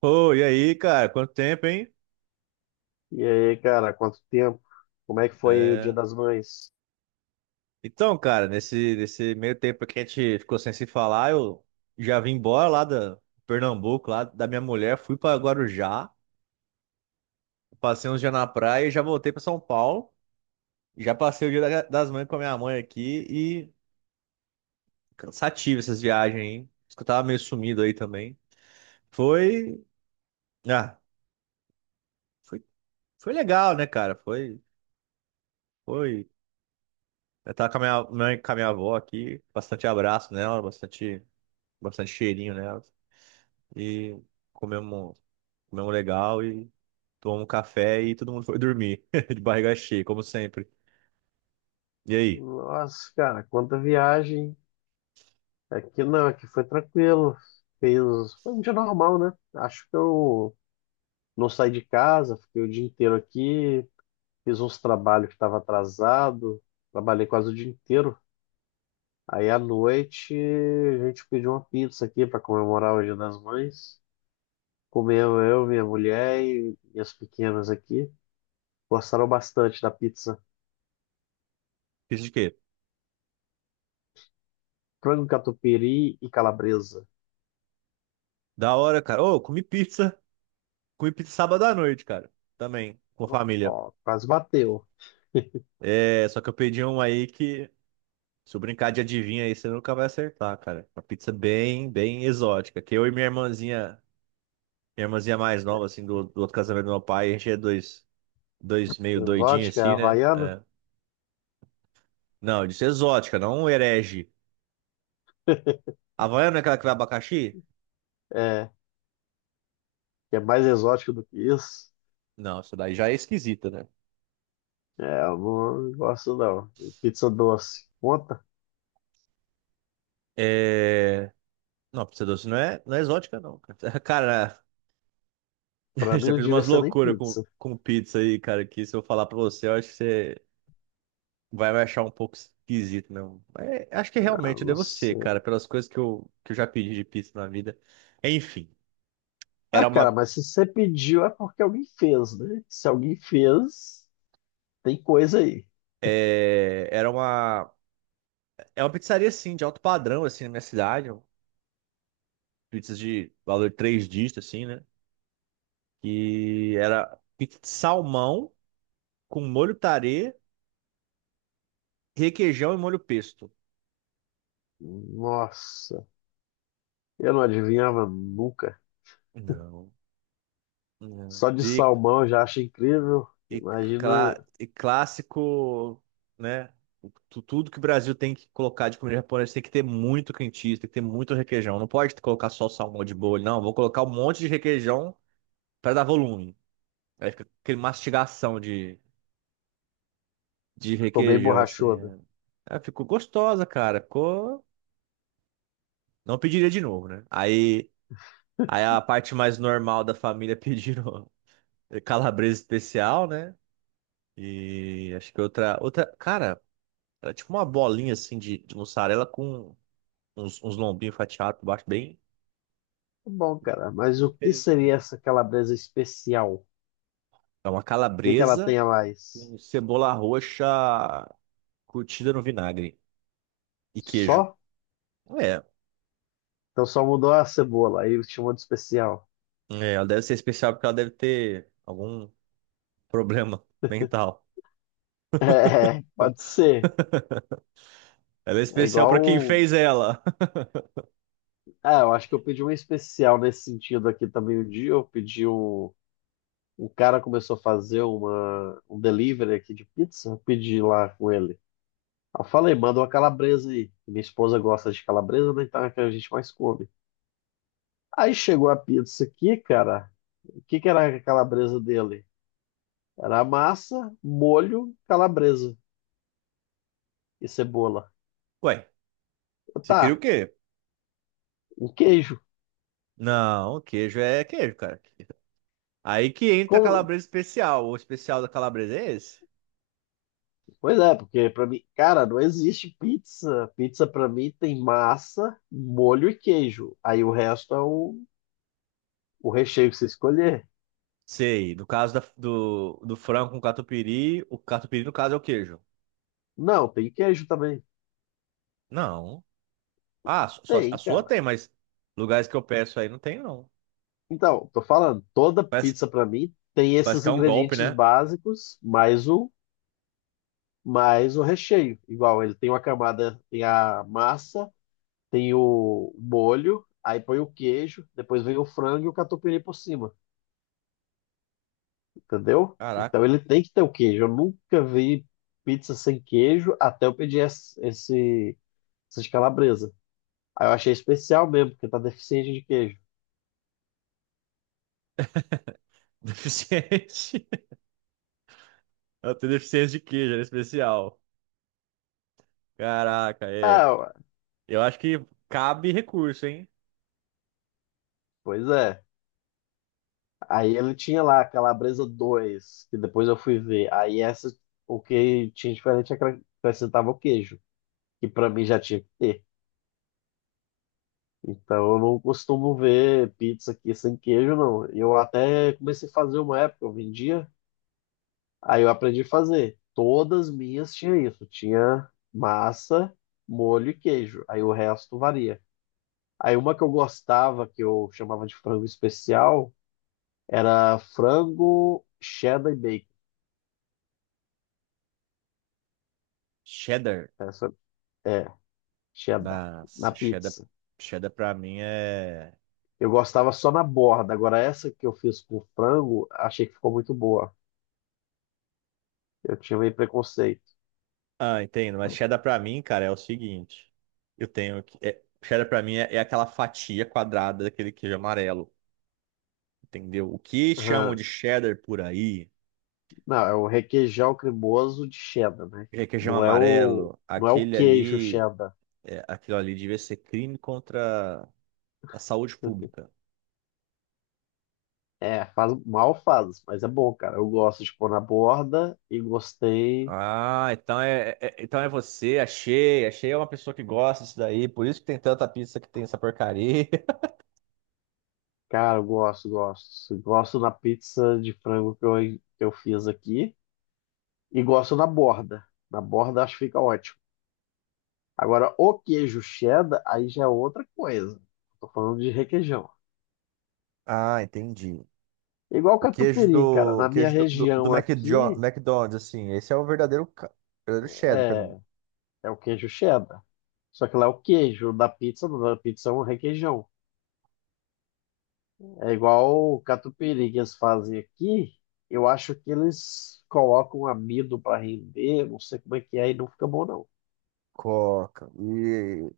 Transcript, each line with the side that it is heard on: right: Ô, e aí, cara? Quanto tempo, hein?
left: E aí, cara, quanto tempo? Como é que foi aí o Dia
right: É.
left: das Mães?
right: Então, cara, nesse meio tempo que a gente ficou sem se falar, eu já vim embora lá da Pernambuco, lá da minha mulher, fui pra Guarujá, passei uns dias na praia e já voltei pra São Paulo. Já passei o dia das mães com a minha mãe aqui e cansativo essas viagens, hein? Acho que eu tava meio sumido aí também. Foi. Ah, foi, foi legal, né, cara? Foi. Foi. Eu tava com a minha mãe, com a minha avó aqui, bastante abraço nela, bastante cheirinho nelas. E comemos, comemos legal e tomamos um café e todo mundo foi dormir de barriga cheia, como sempre. E aí,
left: Nossa, cara, quanta viagem. Aqui não, aqui foi tranquilo. Foi um dia normal, né? Acho que eu não saí de casa, fiquei o dia inteiro aqui, fiz uns trabalhos que estava atrasado, trabalhei quase o dia inteiro. Aí à noite a gente pediu uma pizza aqui para comemorar o Dia das Mães. Comeu eu, minha mulher e minhas pequenas aqui. Gostaram bastante da pizza.
right: pizza de quê?
left: Frango catupiry e calabresa.
right: Da hora, cara. Ô, comi pizza. Comi pizza sábado à noite, cara. Também, com a família.
left: Ó, quase bateu.
right: É, só que eu pedi um aí que, se eu brincar de adivinha aí, você nunca vai acertar, cara. Uma pizza bem, bem exótica. Que eu e minha irmãzinha mais nova, assim, do outro casamento do meu pai, a gente é dois meio doidinhos,
left: Exótica,
right: assim, né?
left: havaiana?
right: É. Não, eu disse exótica, não um herege. Havaiana não é aquela que vai abacaxi?
left: É, que é mais exótico do que isso.
right: Não, isso daí já é esquisita, né?
left: É, eu não gosto não. E pizza doce. Conta?
right: É... Não, pizza doce não é exótica, não. Cara. Cara,
left: Pra mim
right: já
left: não
right: fiz
left: devia
right: umas
left: ser nem
right: loucuras com,
left: pizza.
right: com pizza aí, cara, que se eu falar pra você, eu acho que você vai me achar um pouco esquisito não? Mas acho que
left: Ah,
right: realmente eu
left: não
right: devo ser,
left: sei.
right: cara, pelas coisas que eu já pedi de pizza na vida. Enfim,
left: Ah,
right: era
left: cara,
right: uma...
left: mas se você pediu é porque alguém fez, né? Se alguém fez, tem coisa aí.
right: É... Era uma... É uma pizzaria, assim, de alto padrão, assim, na minha cidade. Pizzas de valor três dígitos, assim, né? E era pizza de salmão com molho tarê, requeijão e molho pesto.
left: Nossa, eu não adivinhava nunca.
right: Não, não.
left: Só de salmão eu já acho incrível.
right: E,
left: Imagina,
right: e clássico, né? Tudo que o Brasil tem que colocar de comida japonesa tem que ter muito cream cheese, tem que ter muito requeijão. Não pode colocar só salmão de bolho, não. Vou colocar um monte de requeijão para dar volume. Aí fica aquele mastigação de
left: ficou bem
right: requeijão,
left: borrachuda.
right: assim. Ela ficou gostosa, cara. Ficou. Não pediria de novo, né? Aí a parte mais normal da família pediram calabresa especial, né? E acho que outra, cara, era tipo uma bolinha assim de mussarela com uns lombinhos fatiados por baixo, bem
left: Tá bom, cara, mas
right: bem
left: o que
right: diferentinho.
left: seria essa calabresa especial? O
right: É uma
left: que que ela
right: calabresa
left: tem a mais?
right: com cebola roxa curtida no vinagre e queijo.
left: Só?
right: É,
left: Então só mudou a cebola, aí chamou de especial.
right: ela deve ser especial porque ela deve ter algum problema mental.
left: É, pode ser.
right: Ela é
left: É
right: especial pra
left: igual.
right: quem
left: o-
right: fez ela.
left: Ah, eu acho que eu pedi um especial nesse sentido aqui também um dia. Eu pedi um. O cara começou a fazer um delivery aqui de pizza. Eu pedi lá com ele. Eu falei, manda uma calabresa aí. Minha esposa gosta de calabresa, né? Então é a que a gente mais come. Aí chegou a pizza aqui, cara. O que que era a calabresa dele? Era massa, molho, calabresa e cebola.
right: Ué, você queria o
left: Tá,
right: quê?
left: um queijo.
right: Não, queijo é queijo, cara. Aí que entra a
left: Como...
right: calabresa especial. O especial da calabresa é esse?
left: Pois é, porque pra mim, cara, não existe pizza. Pizza pra mim tem massa, molho e queijo. Aí o resto é o recheio que você escolher.
right: Sei. No caso do frango com catupiry, o catupiry no caso é o queijo.
left: Não, tem queijo também.
right: Não. Ah, só, a
left: Tem,
right: sua
left: cara.
right: tem, mas lugares que eu peço aí não tem, não.
left: Então, tô falando, toda
right: Parece, que-
left: pizza pra mim tem
right: parece
left: esses
right: que é um golpe,
left: ingredientes
right: né?
left: básicos, mais o recheio. Igual, ele tem uma camada, tem a massa, tem o molho, aí põe o queijo, depois vem o frango e o catupiry por cima, entendeu?
right: Caraca.
left: Então ele tem que ter o queijo. Eu nunca vi pizza sem queijo até eu pedir essas calabresas. Aí eu achei especial mesmo, porque tá deficiente de queijo.
right: Deficiente. Eu tenho deficiência de queijo, era especial. Caraca, é.
left: Ah, ué,
right: Eu acho que cabe recurso, hein?
left: pois é. Aí ele tinha lá a calabresa 2 que depois eu fui ver. Aí essa, o que tinha diferente é que ela acrescentava o queijo, que pra mim já tinha que ter. Então eu não costumo ver pizza aqui sem queijo, não. Eu até comecei a fazer uma época, eu vendia, aí eu aprendi a fazer. Todas minhas tinha isso, tinha massa, molho e queijo. Aí o resto varia. Aí uma que eu gostava, que eu chamava de frango especial, era frango cheddar e bacon.
right: Cheddar.
left: Essa é cheddar na
right: Nossa, cheddar,
left: pizza.
right: cheddar pra mim é.
left: Eu gostava só na borda. Agora essa que eu fiz com frango, achei que ficou muito boa. Eu tinha meio preconceito.
right: Ah, entendo. Mas cheddar pra mim, cara, é o seguinte. Eu tenho que. É, cheddar pra mim é aquela fatia quadrada daquele queijo amarelo. Entendeu? O que chamam
left: Aham.
right: de cheddar por aí
left: Não, é o requeijão cremoso de cheddar, né?
right: é queijo
left: Não é o,
right: amarelo.
left: não é o
right: Aquele
left: queijo
right: ali.
left: cheddar.
right: Aquilo ali devia ser crime contra a saúde pública.
left: É, faz mal faz, mas é bom, cara. Eu gosto de pôr na borda e gostei.
right: Ah, então é você, achei. Achei é uma pessoa que gosta disso daí. Por isso que tem tanta pizza que tem essa porcaria.
left: Cara, eu gosto, gosto. Gosto na pizza de frango que eu fiz aqui e gosto na borda. Na borda acho que fica ótimo. Agora, o queijo cheddar, aí já é outra coisa. Tô falando de requeijão.
right: Ah, entendi.
left: Igual
right: O queijo
left: catupiry, cara.
right: do, o
left: Na minha
right: queijo do, do, do
left: região aqui,
right: McDonald's, assim, esse é o verdadeiro cheddar pra mim.
left: é, é o queijo cheddar. Só que lá é o queijo da pizza é um requeijão. É igual o catupiry que eles fazem aqui. Eu acho que eles colocam amido para render, não sei como é que é, e não fica bom, não.
right: Coca. E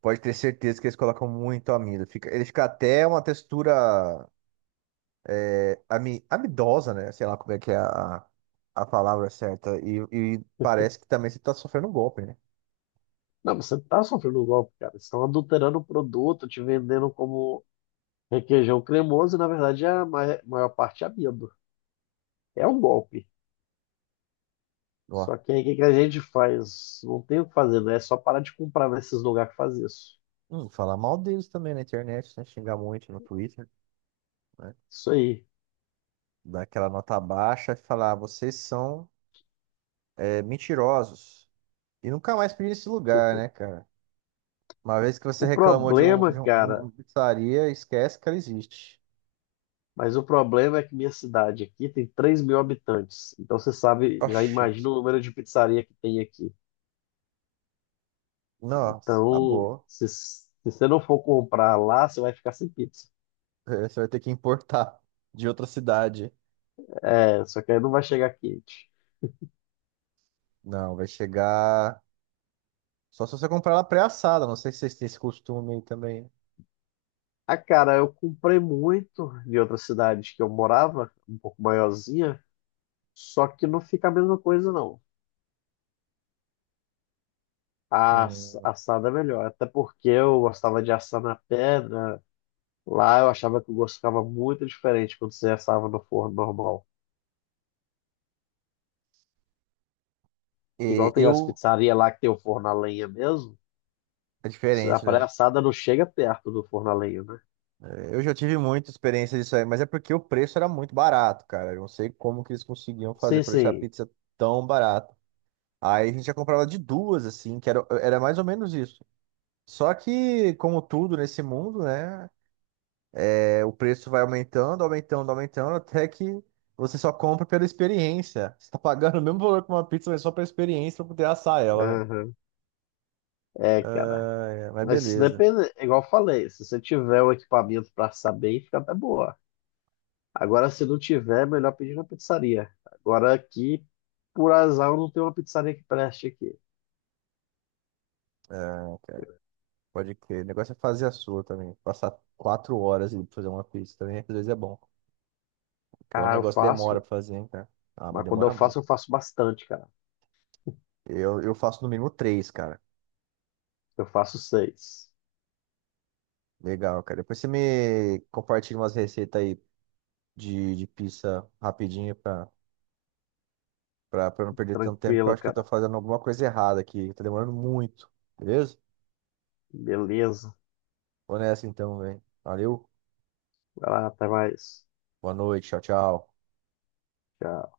right: pode ter certeza que eles colocam muito amido. Ele fica até uma textura amidosa, né? Sei lá como é que é a palavra certa. E parece que também você tá sofrendo um golpe, né?
left: Não, você tá sofrendo um golpe, cara. Eles estão adulterando o produto, te vendendo como requeijão cremoso, e na verdade a maior parte é amido. É um golpe.
right: Ó.
left: Só que aí o que que a gente faz? Não tem o que fazer, né? É só parar de comprar nesses lugares que faz isso.
right: Falar mal deles também na internet, né? Xingar muito no Twitter, né?
left: Isso aí.
right: Dar aquela nota baixa e falar, vocês são mentirosos. E nunca mais pedi nesse lugar, né, cara? Uma vez que você
left: O
right: reclamou de, um,
left: problema,
right: de, um- de
left: cara.
right: uma pizzaria, esquece que ela existe.
left: Mas o problema é que minha cidade aqui tem 3.000 habitantes. Então você sabe, já
right: Oxi,
left: imagina o número de pizzaria que tem aqui.
right: nossa,
left: Então,
right: acabou.
left: se você não for comprar lá, você vai ficar sem pizza.
right: Você vai ter que importar de outra cidade.
left: É, só que aí não vai chegar quente.
right: Não, vai chegar. Só se você comprar ela pré-assada. Não sei se vocês têm esse costume aí também.
left: Ah, cara, eu comprei muito de outra cidade que eu morava, um pouco maiorzinha, só que não fica a mesma coisa, não. A
right: Hum.
left: assada é melhor, até porque eu gostava de assar na pedra. Lá eu achava que o gosto ficava muito diferente quando você assava no forno normal.
right: E
left: Igual tem as
right: eu.
left: pizzarias lá que tem o forno a lenha mesmo.
right: É
left: A
right: diferente,
left: praia
right: né?
left: assada não chega perto do forno a lenha, né?
right: Eu já tive muita experiência disso aí, mas é porque o preço era muito barato, cara. Eu não sei como que eles conseguiam fazer
left: Sim,
right: pra deixar a
left: sim.
right: pizza tão barata. Aí a gente já comprava de duas, assim, que era mais ou menos isso. Só que, como tudo nesse mundo, né? O preço vai aumentando, aumentando, aumentando, até que você só compra pela experiência. Você tá pagando o mesmo valor que uma pizza, mas só pela experiência pra poder assar ela, né?
left: Aham. É, cara.
right: Ah, é, mas
left: Mas se
right: beleza.
left: depende, é igual eu falei, se você tiver o equipamento pra saber, fica até boa. Agora, se não tiver, é melhor pedir na pizzaria. Agora aqui, por azar, eu não tenho uma pizzaria que preste aqui.
right: Ah, cara, pode crer. O negócio é fazer a sua também. Passar 4 horas ali pra fazer uma pizza também, às vezes é bom. Porque o
left: Ah, eu
right: negócio demora
left: faço,
right: pra fazer, hein, cara? Ah, mas
left: mas quando
right: demora
left: eu
right: muito.
left: faço bastante, cara.
right: Eu faço no mínimo três, cara.
left: Eu faço seis.
right: Legal, cara. Depois você me compartilha umas receitas aí de pizza rapidinho pra eu não perder tanto tempo, que eu
left: Tranquilo,
right: acho que eu tô
left: cara.
right: fazendo alguma coisa errada aqui. Tá demorando muito, beleza?
left: Beleza.
right: Vou nessa então, velho. Valeu,
left: Vai lá, até mais.
right: boa noite, tchau, tchau.
left: Tchau.